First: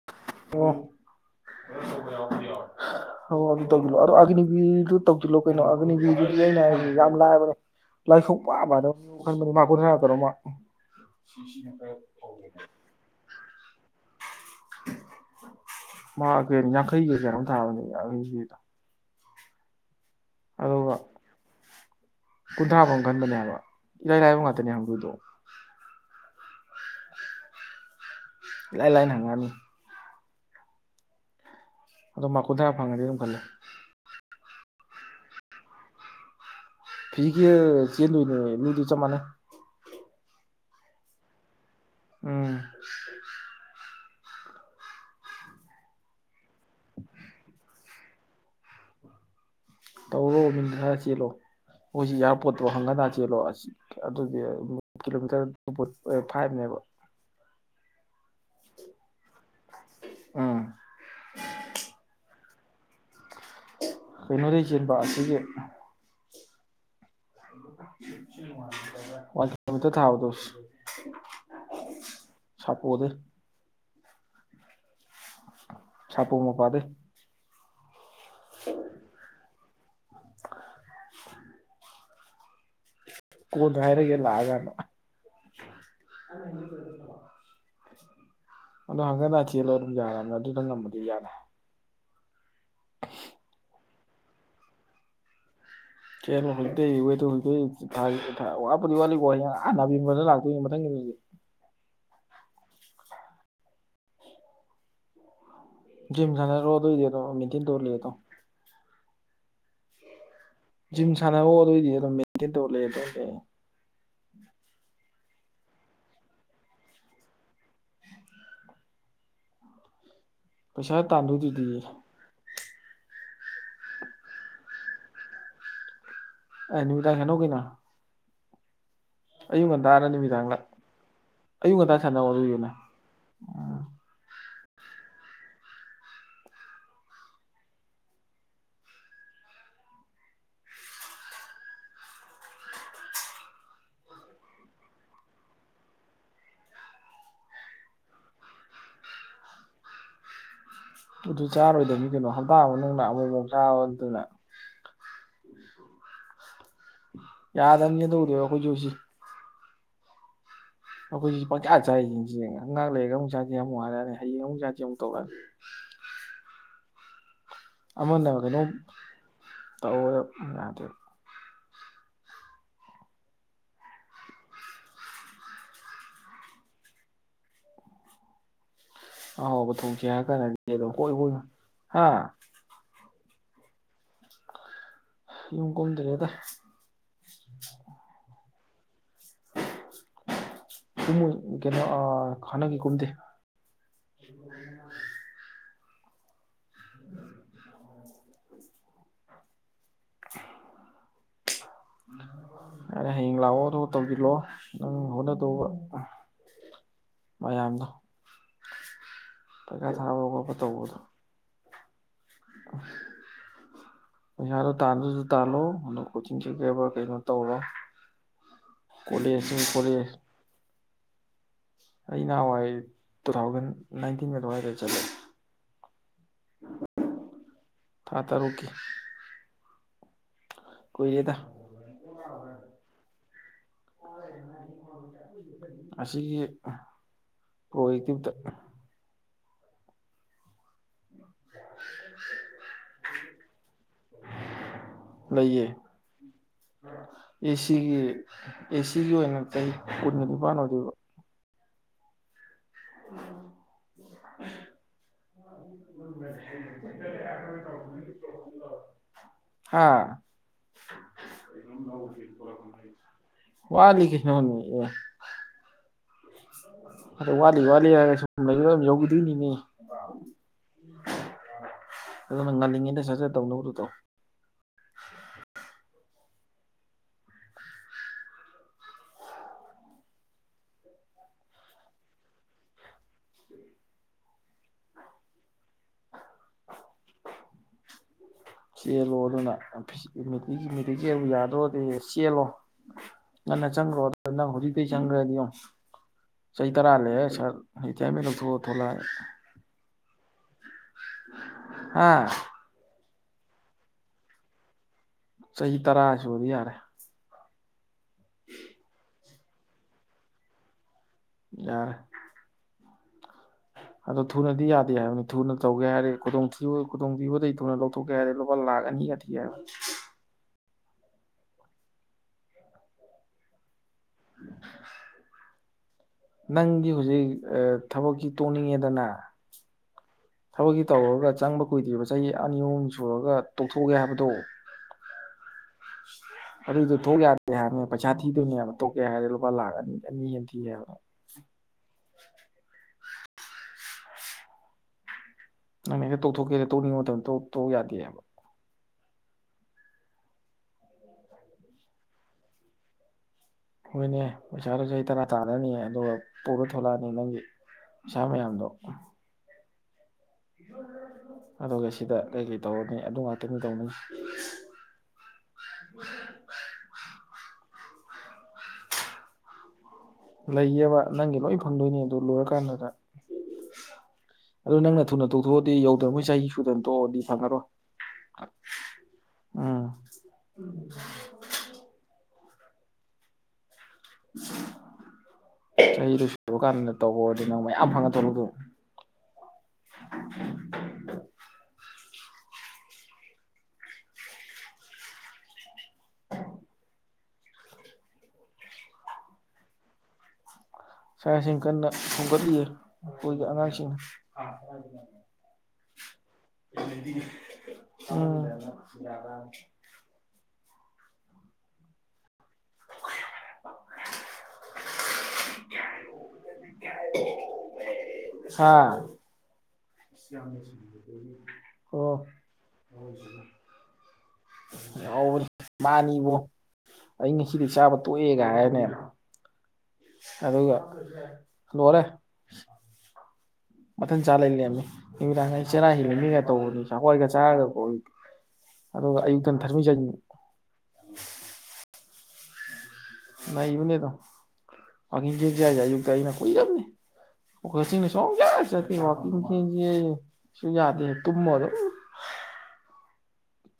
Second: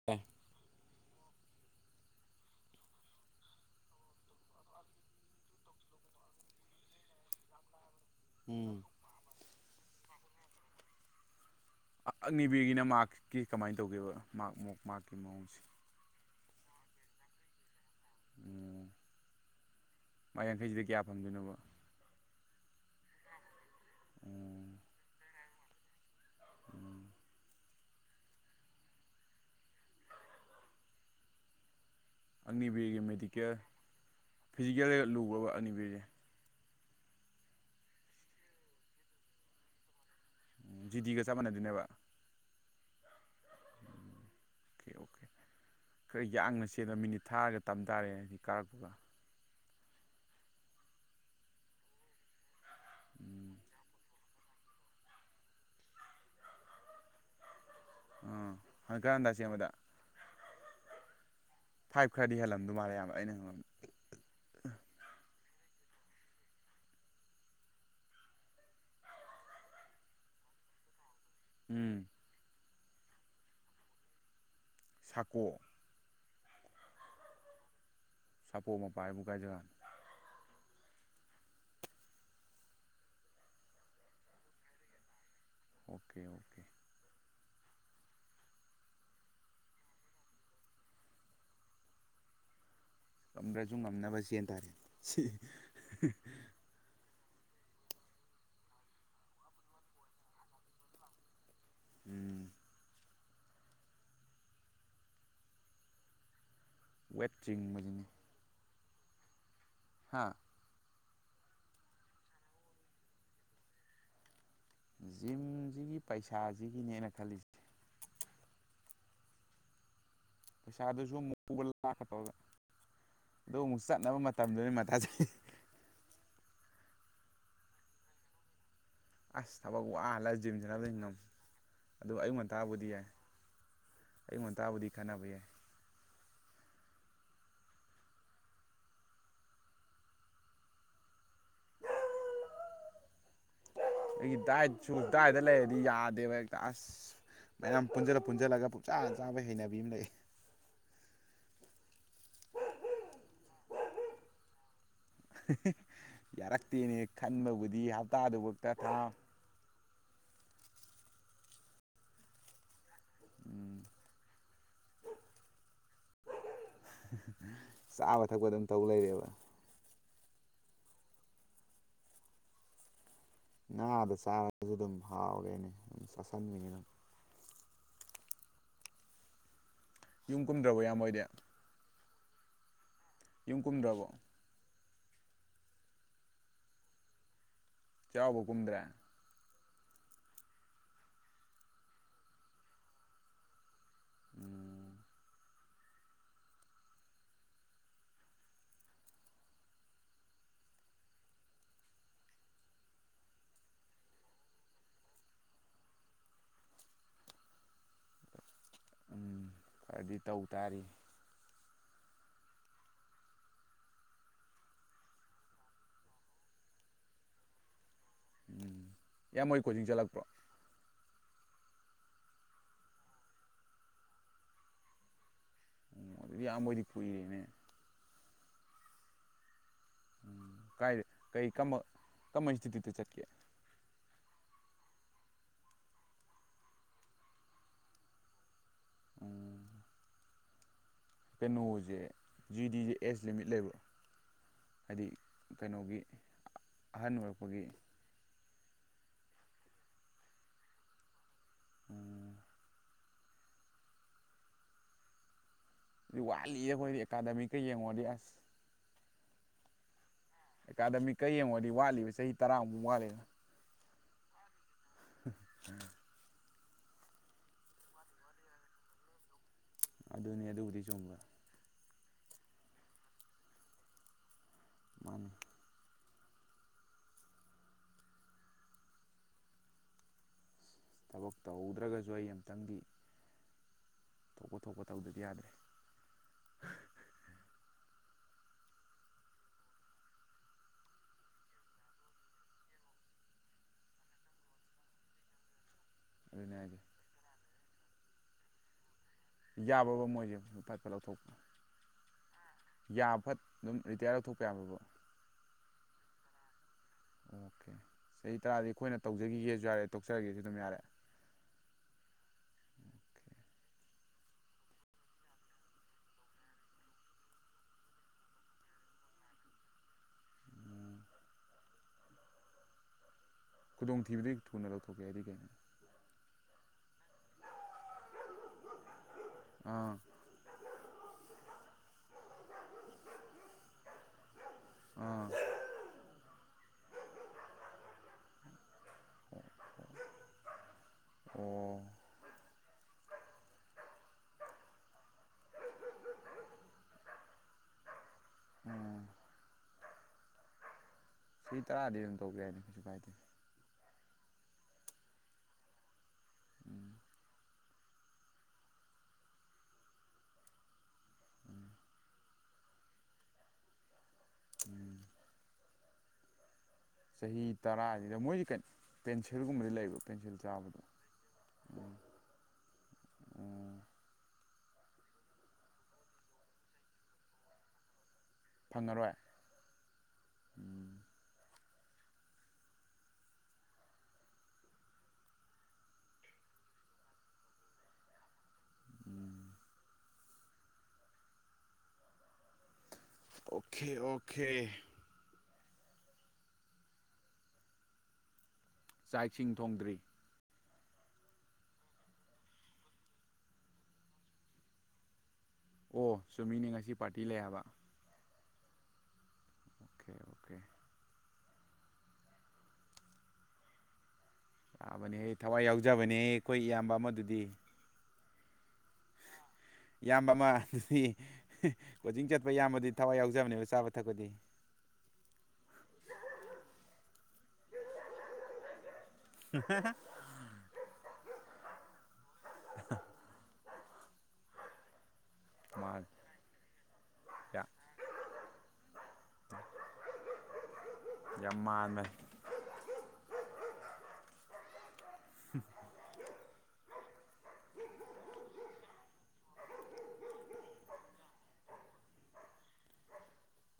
[inaudible] [inaudible] ꯎꯝ [inaudible] ꯑꯒꯅꯤꯚꯤꯔꯒꯤꯅ ꯃꯥꯛꯀꯤ ꯀꯃꯥꯏꯅ ꯇꯧꯒꯦꯕ ꯃꯥꯛ ꯃꯣꯛ ꯃꯛꯀꯤ ꯃꯑꯣꯡꯁꯦ꯫ ꯃꯥꯀꯖꯦ ꯌꯥꯡꯈꯩꯒꯤ ꯀꯩꯅꯣꯝ ꯇꯥꯕꯅꯤ ꯌꯥꯡꯈꯩꯒꯤꯗ꯫ ꯄꯥ ꯌꯥꯡꯈꯩꯁꯤꯗꯤ ꯑꯗꯨꯒ ꯀꯌꯥ ꯐꯪꯗꯣꯏꯅꯣꯕ꯫ ꯀꯨꯟꯊ꯭ꯔꯥ ꯐꯥꯎ ꯈꯟꯕꯅꯦ ꯍꯥꯏꯕ ꯏꯔꯥꯏ ꯂꯥꯏꯕ ꯎꯝ ꯉꯥꯛꯇꯅꯦ ꯍꯪꯗꯨꯣꯏꯗꯣ꯫ [unintelligible] ꯏꯂꯥꯏ ꯂꯥꯏꯅ ꯍꯪꯉꯅꯤ꯫ ꯑꯗꯣ ꯃꯥꯛ ꯀꯨꯟꯊ꯭ꯔꯥ ꯑꯅꯤꯕꯤꯔꯒꯤ ꯐꯪꯉꯗꯤ ꯑꯗꯨꯝ ꯈꯜꯂꯦ ꯃꯦꯗꯤꯀꯦꯜ ꯐꯤꯖꯤꯀꯦꯜꯗꯒ ꯂꯨꯕꯔꯕꯥ ꯑꯅꯤꯕꯤꯔꯁꯦ ꯐꯤ ꯀ [inaudible] ꯆꯦꯟꯣꯏꯏꯅꯤꯗꯨ ꯆ ꯃꯅꯦ ꯎꯝ ꯖꯤꯗꯤꯒ ꯆꯞ ꯃꯥꯟꯅꯗꯣꯢꯅꯦꯕ ꯎꯝ ꯎ [inaudible] ꯑꯣꯀꯦ ꯑꯣꯀꯦ ꯑꯣ ꯈꯔ ꯌꯥꯡꯅ ꯆꯦꯟꯂꯝꯅ ꯃꯤꯅꯤꯠ ꯊꯥꯔꯒ ꯇꯝ ꯇꯥꯔꯦ ꯍꯥꯏꯗꯤ ꯀꯥꯔꯛꯅ ꯇꯧꯔꯣ ꯃꯤꯅꯠ ꯈꯔ ꯆꯦꯜꯂꯣ ꯃꯣꯏꯁꯤ ꯏꯌꯥꯔꯄꯣꯔꯠꯇꯣ ꯍꯥꯡꯒꯠ ꯍꯥꯟꯗ ꯆꯦꯜꯂꯣ ꯎꯝ ꯑꯗꯨꯗꯤ ꯀꯤꯂꯣꯃꯤꯇꯔ ꯇ ꯐꯥꯏꯕꯅꯦꯕ ꯑꯥꯝ ꯍꯥꯟꯒꯠ ꯍꯥꯟꯗ ꯆꯦꯜꯕꯗ ꯎꯝ ꯐꯥꯏꯚ ꯈꯔꯗꯤ ꯍꯦꯜꯂꯝꯗꯧ ꯃꯥꯜꯂꯦ ꯢꯌꯥꯝꯕ ꯑꯩꯅ ꯈꯟꯕꯗ ꯀꯩꯅꯣꯗꯒꯤ ꯆꯦꯟꯕ ꯑꯁꯤꯒꯤ ꯋꯥꯃꯤꯠꯇ ꯊꯕꯗꯁ [inaudible] ꯎꯝ ꯁꯞꯄ ꯑꯣꯗ [inaudible] ꯆꯀꯣ [inaudible] ꯁꯞꯄꯣ ꯃꯄꯥꯗꯩ ꯁꯥꯄꯣ ꯃꯄꯥ ꯍꯥꯏꯕꯨ ꯒꯥꯏꯖꯒꯥꯅꯣ ꯀꯣꯟꯅ ꯍꯥꯏꯔꯒꯦ ꯂꯥꯛꯑꯒꯥꯟꯗ ꯑꯣꯀꯦ ꯑꯣꯀꯦ ꯑꯗꯣ ꯍꯟꯒꯠ ꯍꯥꯟꯗ ꯆꯦꯜꯂꯣ ꯑꯗꯨ ꯉꯥꯝꯃꯗꯤ ꯌꯥꯔꯦ ꯉꯥꯝꯗ꯭ꯔꯁꯨꯨ ꯉꯝꯅꯕ ꯆꯦꯟ ꯇꯥꯔꯦ ꯁꯤ ꯆꯦꯜꯂꯣ ꯍꯧꯖꯤꯛ ꯑꯇꯩꯋꯦꯗ ꯋꯥꯄꯗꯤ ꯋꯥꯠꯂꯤꯀꯣ ꯍꯥꯟꯅꯕꯅ ꯂꯥꯛꯇꯣꯏꯅꯦ ꯃꯊꯪꯒꯤ [inaudible] ꯎꯝ ꯖꯤꯝ ꯁꯥꯟꯅꯔꯛꯑꯣ ꯑꯗꯨ ꯑꯣꯏꯗꯤꯗꯣ ꯋꯦꯠ ꯃꯤꯊꯤꯟ ꯇꯧꯔ ꯆꯤꯡꯕꯁꯤꯅꯤ ꯂꯩꯔꯗꯧ ꯍꯥꯥ ꯖꯤꯝ ꯁꯥꯟꯅꯔꯣ ꯑꯗꯨ ꯑꯣꯏꯗꯤ ꯑꯗꯨꯝ ꯃꯦꯟꯇꯦꯟ ꯇꯧꯔ ꯂꯩꯔꯗꯧꯅꯦ ꯖꯤꯝꯁꯤꯒꯤ ꯄꯩꯁꯥꯁꯤꯒꯤꯅꯦ ꯑꯩꯅ ꯈꯜꯂꯤꯁꯦ ꯄꯩꯁꯥ ꯄꯩꯁꯥꯗꯨꯁꯨ ꯃꯨꯕ ꯇꯥꯟꯗꯣꯏꯗꯨꯗꯤ ꯂꯥꯛꯀ ꯇꯧꯔꯒ ꯑꯗꯣ ꯑꯃꯨꯛ ꯆꯠꯅꯕ ꯃꯇꯝꯗꯨꯅꯤ ꯃꯊꯥ ꯁꯥꯔꯥꯁꯦ ꯑꯦ ꯅꯨꯡꯗꯥꯡ ꯁꯥꯟꯅꯧ ꯀꯩꯅꯣ ꯑꯁ ꯑꯌꯨꯛ ꯊꯕꯛ ꯉꯟꯇꯥꯔ ꯋꯥꯅ ꯍꯟꯂꯛꯑꯒ ꯖꯤꯝ ꯅꯨꯃꯤꯗꯥꯡꯂ ꯁꯥꯟꯅꯕ ꯉꯝꯃꯣꯢ ꯑꯌꯨꯛ ꯉꯟꯇꯥ ꯑꯗꯨ ꯁꯥꯟꯅꯧ ꯑꯌꯨꯛ ꯑꯗꯨꯏꯗꯨꯅ ꯉꯟꯇꯥꯕꯨꯗꯤ ꯌꯥꯏ ꯑꯉꯨꯛ ꯉꯥꯟꯇꯕꯨꯗꯤ ꯈꯟꯅꯕ ꯌꯥꯏ ꯑꯩꯒꯤ ꯗꯥꯏꯠꯁꯨ ꯗꯥꯏꯗ ꯂꯩꯔꯗꯤ ꯌꯥꯗꯦꯕ ꯍꯦꯛꯇ ꯑꯁ ꯃꯌꯥꯝ ꯄꯨꯟꯁꯤꯜꯂ ꯄꯨꯟꯁꯤꯜꯂꯒ ꯄꯨꯨꯡꯆꯥꯗ ꯆꯥꯕ ꯍꯩꯅꯕꯤ ꯑꯃ ꯂꯩ ꯑꯗꯨ ꯆꯥꯔꯣꯏꯗꯕꯅꯤ ꯀꯩꯅꯣ ꯍꯞꯇꯥ ꯑꯃꯒꯤ ꯃꯅꯨꯡꯅ ꯑꯃꯨꯃꯛ ꯆꯕꯥ ꯅꯠꯇꯅ ꯌꯥꯔꯛꯇꯦꯅꯦ ꯈꯟꯕꯕꯨꯗꯤ ꯌꯥꯗꯕꯅꯤ ꯑꯗꯨꯕꯨꯗꯤ ꯍꯞꯇꯥꯗꯨꯃꯛꯇ ꯑꯩꯈꯣꯏꯁꯨ ꯁꯤ ꯊꯥ [inaudible] ꯉꯉꯥꯛ ꯂꯩꯔꯒ ꯑꯃꯨꯛ ꯆꯥꯁꯤꯦ ꯌꯥꯝ ꯎꯝ ꯋꯥꯔꯛꯑꯦ ꯍꯌꯦꯡ ꯑꯃꯨꯛ ꯆꯁꯦ ꯑꯃꯨꯛꯧꯛꯑꯦ ꯆꯥꯕ ꯊꯥꯛꯄ ꯑꯗꯨꯝ ꯇꯧ ꯂꯩꯔꯦꯕ ꯇꯧꯋꯦꯕ ꯌꯥꯗꯦꯕ ꯉꯥꯗ ꯆꯥꯔꯒꯁꯨ ꯑꯗꯨꯝ ꯍꯥꯎꯔꯦꯅꯦ ꯑꯗꯨꯝ ꯆꯥꯥꯁꯟꯕꯅꯤ ꯑꯗꯨꯝ ꯑꯍꯥꯎꯕꯊꯣꯡꯆꯦ ꯍꯥꯏꯔ ꯌꯨꯝ ꯀꯥꯟꯅꯗꯤ [inaudible] ꯀꯨꯝꯗ꯭ꯔꯕꯣ ꯑꯗꯨ ꯏꯌꯥꯝꯕ ꯍꯣꯏ ꯍꯣꯏꯗꯤ ꯍꯣꯏ ꯍꯥ ꯌꯨꯝ ꯀꯨꯝꯗ꯭ꯔꯕꯣ ꯌꯨꯝ ꯀꯨꯝꯗ꯭ꯔꯦꯗ ꯆꯩꯔꯥꯎ ꯀꯨꯝꯗ꯭ꯔꯦ ꯁꯨꯝꯃꯣꯏ [inaudible] ꯀꯩꯅꯣ ꯈꯥꯟꯅꯒꯤ ꯀꯨꯝꯗꯦ ꯎꯝ [inaudible] ꯌꯥꯔꯦ ꯍꯌꯦꯡ ꯂꯥꯛꯑꯣ ꯑꯗꯨꯒ ꯇꯧꯂꯤꯜꯂꯣ ꯅꯪ ꯍꯣꯠꯅꯗꯧꯕ ꯃꯌꯥꯝꯗꯣ ꯎꯝ ꯄꯩꯈꯥ ꯈꯔꯗꯤ ꯊꯥꯕ ꯇꯧ ꯈꯣꯠꯄ ꯇꯥꯔꯤ ꯇꯧꯕꯗꯣ [inaudible] ꯄꯩꯁꯥꯗꯣ ꯇꯥꯟꯗꯁꯨ ꯇꯥꯜꯂꯣ ꯑꯗ ꯀꯣꯆꯤꯡ ꯀꯕꯥ ꯀꯩꯅꯣ ꯇꯧꯔ ꯎꯝ ꯀꯁꯤ ꯏꯌꯥꯝꯕ ꯍꯣꯏ ꯀ ꯀꯣꯆꯤꯡ ꯆꯠꯂꯛꯄ꯭ꯔꯣ ꯑꯩ ꯅꯍꯥꯟꯋꯥꯏ ꯇꯨ ꯊꯥꯎꯖꯟ ꯅꯥꯏꯟꯇꯤꯟ ꯑꯗꯨꯋꯥꯏꯗ ꯆꯠꯂꯦ ꯎ ꯃꯗꯤ ꯌꯥꯝꯕꯗꯤ ꯄꯒꯔꯦꯅꯦ ꯊꯥ ꯇꯔꯨꯛꯀꯤ ꯎꯝ ꯀꯥꯏ ꯀꯨꯏꯔꯦꯗ ꯀꯩ ꯀꯝꯕ ꯀꯝꯕ ꯏꯟꯁꯇꯤꯇ꯭ꯌꯨꯠꯇ ꯆꯠꯀꯦ ꯑꯁꯤꯒꯤ ꯄ꯭ꯔꯣꯌꯦꯦꯛꯇꯤꯞꯇ ꯎꯝ ꯀꯩꯅꯣꯁꯦ G D G S limit ꯂꯩꯕ꯭ꯔꯥ ꯍꯥꯏꯗꯤ ꯂꯩꯌꯦ ꯀꯩꯅꯣꯒꯤ ꯑꯍꯜ ꯑꯣꯏꯔꯛꯄꯒꯤ ꯑꯦꯁꯤꯒꯤ ꯑꯦꯁꯤꯒꯤ ꯑꯣꯏꯅ ꯆꯍꯤ ꯀꯨꯟ ꯅꯤꯄꯥꯟ ꯑꯣꯏꯗꯣꯏꯕ ꯎꯝ ꯎꯝ ꯑꯗꯨ ꯋꯥꯠꯂꯤꯌꯦ ꯑꯩꯈꯣꯏꯗꯤ ꯑꯦꯀꯥꯗꯃꯤꯛꯀ ꯌꯦꯡꯉꯨꯔꯗꯤ ꯑꯁ ꯍꯥꯥ ꯑꯦꯀꯥꯗꯃꯤꯛꯀꯩ ꯌꯦꯡꯉꯨꯔꯒꯗꯤ ꯋꯥꯠꯂꯤꯕ ꯆꯍꯤ ꯇꯔꯥꯃꯨꯛ ꯋꯥꯠꯂꯤꯦꯅ ꯋꯥꯂꯤ ꯀꯁꯣꯅꯤ ꯎꯝ ꯑꯗ ꯋꯥꯠꯂꯤ ꯋꯥꯠꯂꯤ ꯍꯥꯏꯔꯒ ꯁꯨꯝ ꯂꯩ ꯑꯗꯨꯝ ꯌꯧꯈꯤꯗꯣꯏꯅꯤꯅꯦ ꯑꯗꯨꯅꯦ ꯑꯗꯨꯕꯨꯗꯤ ꯆꯨꯝꯕ꯭ꯔꯥ ꯑꯗꯨꯅ ꯉꯜꯂꯤꯉꯩꯗ ꯁꯠꯆ ꯇꯧꯅꯕꯗꯨꯗꯧ ꯃꯥꯅꯤ ꯊꯕꯛ ꯇꯧꯍꯧꯗ꯭ꯔꯒꯁꯨ ꯑꯩ ꯑꯃꯝꯨꯛꯇꯪꯗꯤ ꯊꯣꯛꯄ ꯊꯣꯛꯄ ꯇꯧꯗꯗꯤ ꯌꯥꯗ꯭ꯔꯦ ꯆꯦꯜꯂꯣ ꯑꯗꯨꯅꯤ ꯃꯤꯦꯇꯤ ꯆꯦꯜ ꯌꯥꯗ꯭ꯔꯣꯗꯤ ꯆꯦꯜꯂꯣ ꯅ ꯅ ꯆꯪ꯭ꯔꯣ ꯅꯪ ꯍꯧꯖꯤꯛꯗꯤ ꯆꯪꯒ꯭ꯔꯗꯤꯣ ꯑꯗꯨꯅꯦ ꯆꯍꯤ ꯍꯥꯏꯁꯦ ꯇꯔꯥ ꯂꯩꯦ ꯁꯔ ꯏꯇ ꯃꯣ ꯊ ꯊꯣꯛꯂ ꯌꯥꯕꯕ ꯃꯣꯏꯁꯦꯄꯥꯥꯏ ꯐ ꯂꯧꯊꯣꯛꯄ ꯑꯝ ꯌꯥꯐꯠ ꯑꯗꯨꯝ ꯔꯤꯇꯥꯌꯥꯔ ꯂꯧꯧꯊꯣꯛꯄ ꯌꯥꯕꯕꯣ ꯆꯍꯤ ꯇꯔꯥ ꯁꯕꯗꯤ ꯌꯥꯔꯦ ꯑꯣꯀꯦ ꯆꯍꯤ ꯇꯔꯥꯗꯤ ꯑꯩꯈꯣꯏꯅ ꯇꯧꯖꯈꯤꯒꯦꯁꯨ ꯌꯥꯔꯦ ꯇꯣꯛꯆꯔꯒꯦꯁꯨ ꯑꯗꯨꯝ ꯌꯥꯔꯦ ꯑ ꯑꯗꯣ ꯊꯨꯅꯗꯤ ꯌꯥꯗꯦ ꯍꯥꯏꯕꯅꯤ ꯊꯨꯅ ꯇꯧꯒꯦ ꯍꯥꯏꯔꯦ ꯈꯨꯗꯣꯡꯊꯤꯕ ꯈꯨꯗꯣꯡꯊꯤꯕꯗꯩ ꯊꯨꯅ ꯂꯧ ꯇ ꯀꯦ ꯍꯥꯏꯔꯗꯤ ꯂꯨꯄꯥ ꯂꯥꯛꯀꯅꯤꯒꯗꯤ ꯍꯥꯏ ꯎꯝ ꯈꯨꯗꯣꯡꯊꯤꯕꯗꯒꯤ ꯊꯨꯅ ꯂꯧꯊꯣꯛꯀꯦ ꯍꯥꯏꯗꯤ ꯀꯩꯅꯣ ꯅꯪꯒꯤ ꯍꯧꯖꯤꯛ ꯊꯕꯛꯁꯤ ꯇꯣꯡꯅꯤꯡꯉꯦꯗꯅ ꯑꯥ ꯊꯕꯛꯀꯤ ꯇꯧꯔꯨꯔꯒ ꯆꯪꯕ ꯀꯨꯏꯗ꯭ꯔꯤꯕ ꯆꯍꯤ ꯑꯅꯤ ꯑꯍꯨꯝ ꯁꯨꯔꯒ ꯇꯣꯛꯊꯣꯛꯒꯦ ꯍꯥꯏꯕꯗꯣ ꯑꯥ ꯑꯗ ꯊꯒꯗ ꯍꯥꯏ ꯄꯩꯁꯥ ꯊꯗꯅꯦꯕ ꯇꯣꯛꯀꯦ ꯍꯥꯏꯔꯗꯤ ꯂꯨꯄꯥ ꯂꯥꯛ ꯑꯅꯤ ꯑꯅꯤ ꯍꯦꯟ ꯊꯤꯑ ꯍꯥꯏꯕꯅꯣ ꯑꯣ ꯅꯪ ꯍꯦꯛꯇ ꯇꯧꯊꯣꯛꯀꯦꯗ ꯇꯧꯅꯤꯡꯕ ꯃꯇꯝꯗ ꯇꯣꯛ ꯌꯥꯗꯦꯕ ꯎꯝ ꯐꯔꯤ ꯇꯔꯥꯗꯤ ꯑꯗꯨꯝ ꯇꯧ ꯌꯥꯏꯅꯤ ꯀꯩꯁꯨ ꯀꯥꯏꯗꯦ ꯍꯣꯏꯅꯦ ꯄꯩꯁꯥꯗꯨꯣ ꯆꯍꯤ ꯇꯔꯥ ꯇꯥꯅꯅꯤ ꯑꯗꯨꯒ ꯄꯨꯔ ꯎꯝ ꯊꯣꯛꯂꯛꯑꯅꯤ ꯅꯪꯒꯤ ꯁꯥ ꯃꯌꯥꯝꯗꯣ ꯑꯗꯨꯒ ꯁꯤꯗ ꯀꯩꯀꯩ ꯇꯧꯔꯅꯤ ꯑꯗꯨ ꯉꯥꯛꯇꯅꯤ ꯇꯧꯅꯤ ꯎꯝ ꯆꯍꯤ ꯇꯔꯥꯁꯤꯗ ꯃꯣꯏꯁꯤ ꯀꯩꯅꯣ ꯄꯦꯟꯁꯤꯜꯒꯨꯝꯕꯗ ꯂꯩꯕ ꯂꯩꯌꯦꯕ ꯅꯪꯒꯤ ꯂꯣꯏ ꯐꯪꯗꯣꯏꯅꯦ ꯑꯗꯨ ꯂꯣꯏꯔꯀꯥꯟꯗꯨꯗ ꯎꯝ ꯑꯗꯨꯗꯣ ꯅꯪꯅ ꯊꯨꯅ ꯇꯣꯛꯊꯣꯛꯑꯗꯤ ꯌꯧꯗ꯭ꯔꯉꯩ ꯆꯍꯤ ꯁꯨꯗꯅ ꯇꯣꯛꯑꯗꯤ ꯐꯪꯉꯔꯣꯏ ꯐꯪꯉꯔꯣꯏ ꯎꯝ ꯎꯝ ꯆꯍꯤꯗꯨꯣ ꯁꯨꯔ ꯀꯥꯟꯗ ꯇꯧꯕꯔꯗꯤ ꯅꯪ ꯃꯌꯥꯝ ꯐꯪꯉ ꯊꯧꯗꯣ ꯎꯝ ꯑꯣꯀꯦ ꯑꯣꯀꯦ ꯆꯥꯛ ꯏꯁꯤꯡ ꯊꯣꯡꯗ꯭ꯔꯤ ꯁꯥ ꯁꯟ ꯀꯟꯅ ꯊꯣꯝꯒꯠꯂꯤꯑ ꯑꯩꯈꯣꯏꯒꯤ ꯑꯉꯥꯡꯁꯤꯡꯅ ꯑꯣ ꯆꯨꯝꯃꯤꯅꯦ ꯉꯁꯤ ꯄꯥꯔꯇꯤ ꯂꯩ ꯍꯥꯏꯕ ꯎꯝ ꯌꯥ ꯑꯣꯀꯦ ꯑꯣꯀꯦ ꯆꯥꯕꯅꯦꯍꯦ ꯊꯋꯥꯏ ꯌꯥꯎꯖꯕꯅꯦꯍꯦ ꯑꯩꯈꯣꯏ ꯏꯌꯥꯝꯕ ꯑꯃꯗꯨꯗꯤ ꯍꯥꯥ ꯏꯌꯥꯝꯕ ꯑꯃ ꯑꯗꯨꯗꯤ ꯑꯣ ꯀꯣꯆꯤꯡ ꯆꯠꯄ ꯏꯌꯥꯝꯕꯗꯤ ꯊꯋꯥꯏ ꯌꯥꯎꯖꯕꯅꯦꯕ ꯆꯥꯕ ꯊꯛꯄꯗꯤ ꯌꯥꯎꯕꯅꯤ ꯃꯥꯅꯤꯕꯨꯣ ꯑꯩ ꯉꯁꯤꯗꯤ ꯆꯥꯕ ꯇꯣꯛꯑꯦꯒ ꯍꯥꯏꯔꯅꯦꯕ ꯑꯍꯥꯕꯥ ꯑꯗꯨꯒ ꯂꯣꯏꯔꯦ ꯃꯊꯟ ꯆꯥ ꯂꯩ ꯂꯩꯦꯝꯃꯤ ꯅꯨꯃꯤꯗꯥꯡ ꯆꯦꯔꯥ ꯃꯥ ꯍꯕ ꯃꯤꯒ ꯇꯧꯕꯅꯤ ꯆꯈꯣꯏꯒ ꯆꯥꯔꯒ ꯀ ꯑꯗꯨꯒ ꯑꯌꯨꯛꯇꯪ ꯊꯔꯃꯤꯖꯅꯤ ꯌꯥꯝ ꯃꯥꯡꯃꯦ ꯅꯕꯨꯅꯦꯗ ꯃꯥ ꯍꯥꯏꯖꯏ ꯌ ꯇꯏꯅ ꯀꯣꯏ ꯌꯥꯕꯅꯤ ꯈꯣꯏꯁꯤꯡꯅ ꯁ ꯆꯠꯇꯦ ꯋꯥꯋꯥꯛꯀꯤꯡ ꯆꯁꯦ ꯁꯁꯨ ꯌꯥꯗꯦ ꯇꯨꯝꯃꯗꯣ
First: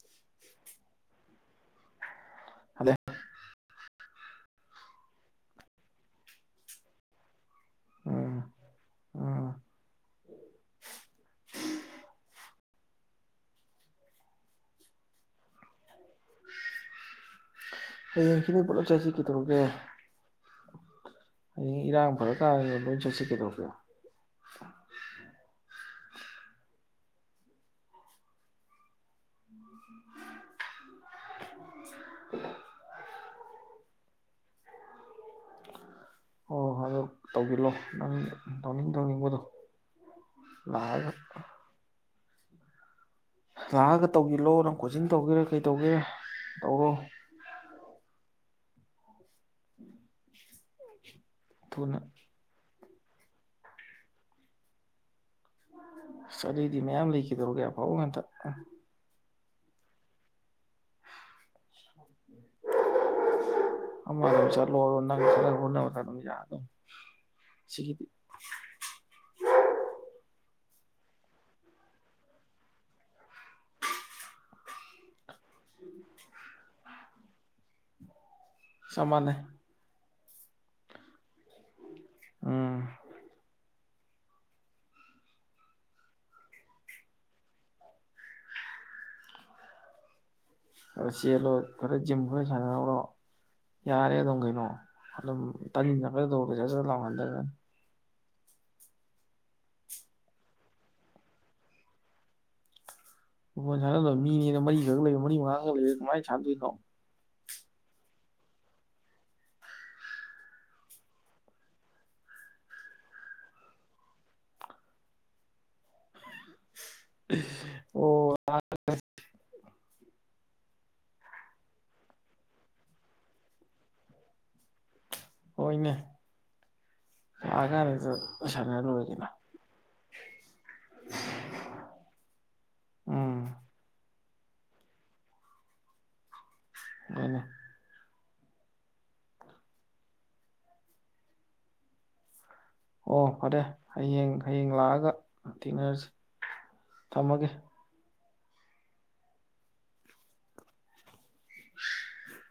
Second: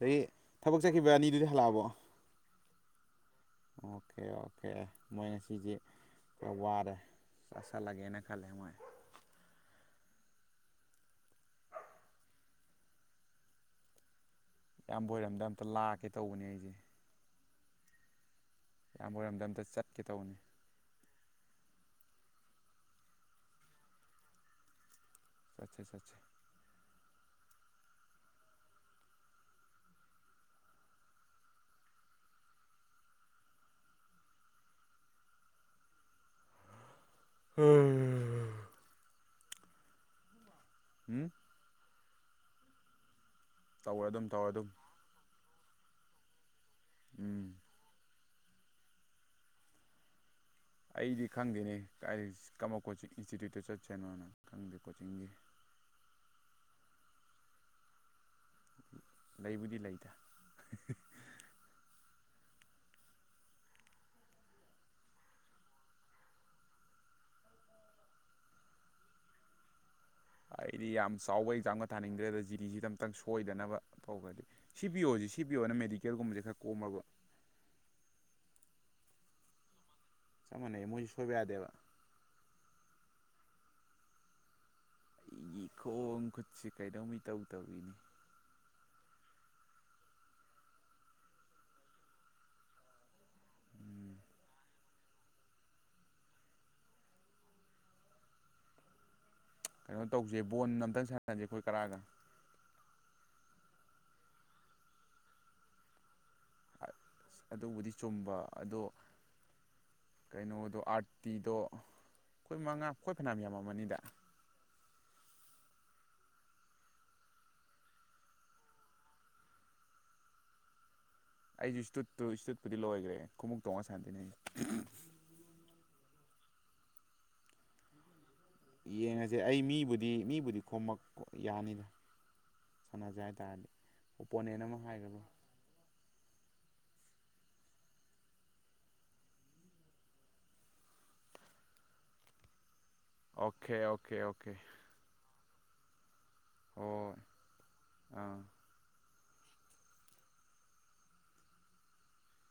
ꯑꯗꯒꯤ ꯊꯕꯛ ꯆꯠꯈꯤꯕ ꯑꯅꯤꯗꯨꯗꯤ ꯍꯜꯂꯛꯑꯕꯣ ꯍꯜꯂꯛꯑꯦ ꯑꯣꯀꯦ ꯑꯣꯀꯦ ꯃꯣꯏꯅ ꯁꯤꯁ ꯀꯌꯥ ꯋꯥꯔꯦ ꯆ ꯆꯥ ꯂꯥꯛꯦ ꯈꯜꯦ ꯃꯥꯏ ꯑꯥ ꯌꯥꯝꯕꯣꯏꯔꯝꯗ ꯑꯝꯇ ꯂꯥꯛꯀꯦ ꯇꯧꯕꯅꯦ ꯑꯩꯁꯦ ꯍ ꯌꯦꯡꯁꯤꯅꯦ ꯄꯣꯠꯂꯣ ꯆꯁꯤ ꯀꯗꯧꯔꯛꯒꯦ ꯀꯦꯇꯧꯅꯤ ꯍꯌꯦꯡ ꯏꯔꯥꯡ ꯐꯔꯀꯥꯟꯗ ꯂꯣꯏ ꯆꯠꯁꯤꯀꯦ ꯇꯧꯕꯁꯔꯣ ꯆꯠꯆꯥ ꯆꯠꯦ ꯅꯤ ꯕꯣꯏꯔ ꯇꯧꯕꯤꯜꯂꯣ ꯅ ꯇꯧꯅꯤꯡ ꯇꯧꯅꯤꯡꯕꯗꯣ ꯂꯥꯛꯑꯒ ꯎꯝ ꯂꯥꯛꯑꯒ ꯇꯧꯔ ꯑꯗꯨꯝ ꯇꯧꯔ ꯇꯧꯤꯂꯣ ꯑꯗꯨꯝ ꯅꯪ ꯀꯣꯆꯤꯡ ꯇꯧꯒꯦꯔꯥ ꯀꯩ ꯇꯧꯒꯦꯔꯥ ꯇꯧꯔꯣ ꯎꯝ ꯑꯩꯗꯤ ꯈꯪꯗꯦꯅꯦ ꯊꯨꯅ ꯀ ꯀꯃ ꯀꯣꯆꯤꯡ ꯏꯟꯁꯇꯤꯇ꯭ꯌꯨꯠꯇ ꯆꯠꯁꯦꯅꯣꯅ ꯈꯪꯗꯦ ꯀꯣꯆꯤꯡꯗꯤ ꯑꯁ ꯑꯗꯨꯗꯏꯗꯤ ꯃꯌꯥꯝ ꯂꯩꯈꯤꯗꯧꯒꯌꯥ ꯐꯥꯎ ꯉꯟꯇ ꯂꯩꯕꯨꯗꯤ ꯂꯩꯗ [unintelligible] [unintelligible] ꯆꯠꯂꯣ [unintelligible] ꯑꯗꯨꯁꯤꯒꯤꯗꯤ ꯍꯥꯏꯗꯤ ꯌꯥꯝ ꯆꯥꯎꯕ ꯑꯦꯛꯖꯥꯝꯒ ꯊꯥꯅꯤꯡꯗ꯭ꯔꯦꯗ ꯖꯤꯔꯤꯁꯤꯗ ꯑꯝꯇꯪ ꯁꯣꯏꯗꯅꯕ ꯇꯧꯒ꯭ꯔꯗꯤ꯫ ꯁꯤ ꯕꯤ ꯑꯣꯖꯦ ꯁꯤ ꯕꯤ ꯑꯣꯅ ꯃꯦꯗꯤꯀꯦꯜꯒꯨꯝꯕꯁꯦ ꯈꯔ ꯀꯣꯝꯕꯔꯕ ꯆꯞ ꯃꯥꯟꯅꯩ꯫ ꯆꯞ ꯃꯥꯟꯅꯩ ꯃꯣꯏꯁꯨ ꯁꯣꯏꯕ ꯌꯥꯗꯦꯕ꯫ ꯑ ꯑꯩꯒꯤ ꯈꯣꯡ ꯈꯨꯠꯁꯤ ꯀꯩꯅꯣꯝ ꯢꯇꯧ ꯇꯧꯏꯅꯦ꯫ ꯈꯔ ꯆꯦꯜꯂꯣ ꯈꯔ ꯖꯤꯝ ꯈꯔ ꯁꯥꯟꯅꯍꯧꯔꯣ ꯌꯥꯔꯦ ꯑꯗꯨꯝ ꯀꯩꯅꯣ꯫ ꯑꯗꯨꯝ [unintelligible] ꯀꯩꯅꯣ ꯇꯧꯖꯦ ꯕꯣꯟ ꯑꯝꯇꯪ ꯁꯥꯟꯅꯔꯖꯦ ꯑꯩꯈꯣꯏ ꯇꯔꯥꯒ꯫ ꯐꯨꯕꯣꯜ ꯁꯥꯟꯅꯗꯧ ꯃꯤꯅꯦꯅ ꯃꯔꯤꯈꯛ ꯂꯩꯔꯦ ꯃꯔꯤꯃꯉꯥ ꯈꯛ ꯂꯩꯔꯦ ꯀꯃꯥꯏꯅ ꯁꯥꯟꯅꯗꯣꯏꯅꯣ꯫ ꯑꯗꯨꯕꯨꯗꯤ ꯆꯨꯝꯕ ꯑꯗꯣ ꯀꯩꯅꯣꯗꯣ ꯑꯥꯔꯇꯤꯗꯣ ꯑꯩꯈꯣꯏ ꯃꯉꯥ ꯑꯩꯈꯣꯏ ꯐꯅꯌꯥꯝ ꯌꯥꯝꯃꯝꯃꯅꯤꯗ꯫ ꯑꯣ [unintelligible] ꯑꯩꯖꯨ ꯏꯁꯇꯨꯠꯇꯨ ꯏꯁꯇꯨꯠꯄꯨꯗꯤ ꯂꯣꯏꯒ꯭ꯔꯦ ꯈꯣꯉꯨꯞ ꯇꯣꯡꯉ ꯁꯥꯟꯗꯣꯏꯅꯦ꯫ ꯍꯣꯏꯅꯦ [unintelligible] ꯂꯣꯏꯔꯦꯗꯅ ꯌꯦꯡꯉꯖꯦ ꯑꯩ ꯃꯤꯕꯨꯗꯤ ꯃꯤꯕꯨꯗꯤ ꯈꯣꯝꯃꯛ ꯌꯥꯅꯤꯗ꯫ ꯁꯥꯟꯅꯖꯩ ꯎꯝ ꯍꯥꯏꯇꯥꯥꯔꯗꯤ ꯑꯣꯄꯣꯅꯦꯟ ꯑꯃ ꯍꯥꯏꯔꯒ꯫ [unintelligible] ꯑꯣ ꯐꯔꯦ ꯑꯣꯀꯦ ꯑꯣꯀꯦ ꯍꯌꯦꯡ ꯑꯣꯀꯦ ꯍꯌꯦꯡ ꯂꯥꯛꯑꯒ ꯊꯦꯡꯅꯔꯁꯤ ꯍꯣꯏ ꯊꯝꯃꯒꯦ꯫ ꯑꯥ [unintelligible]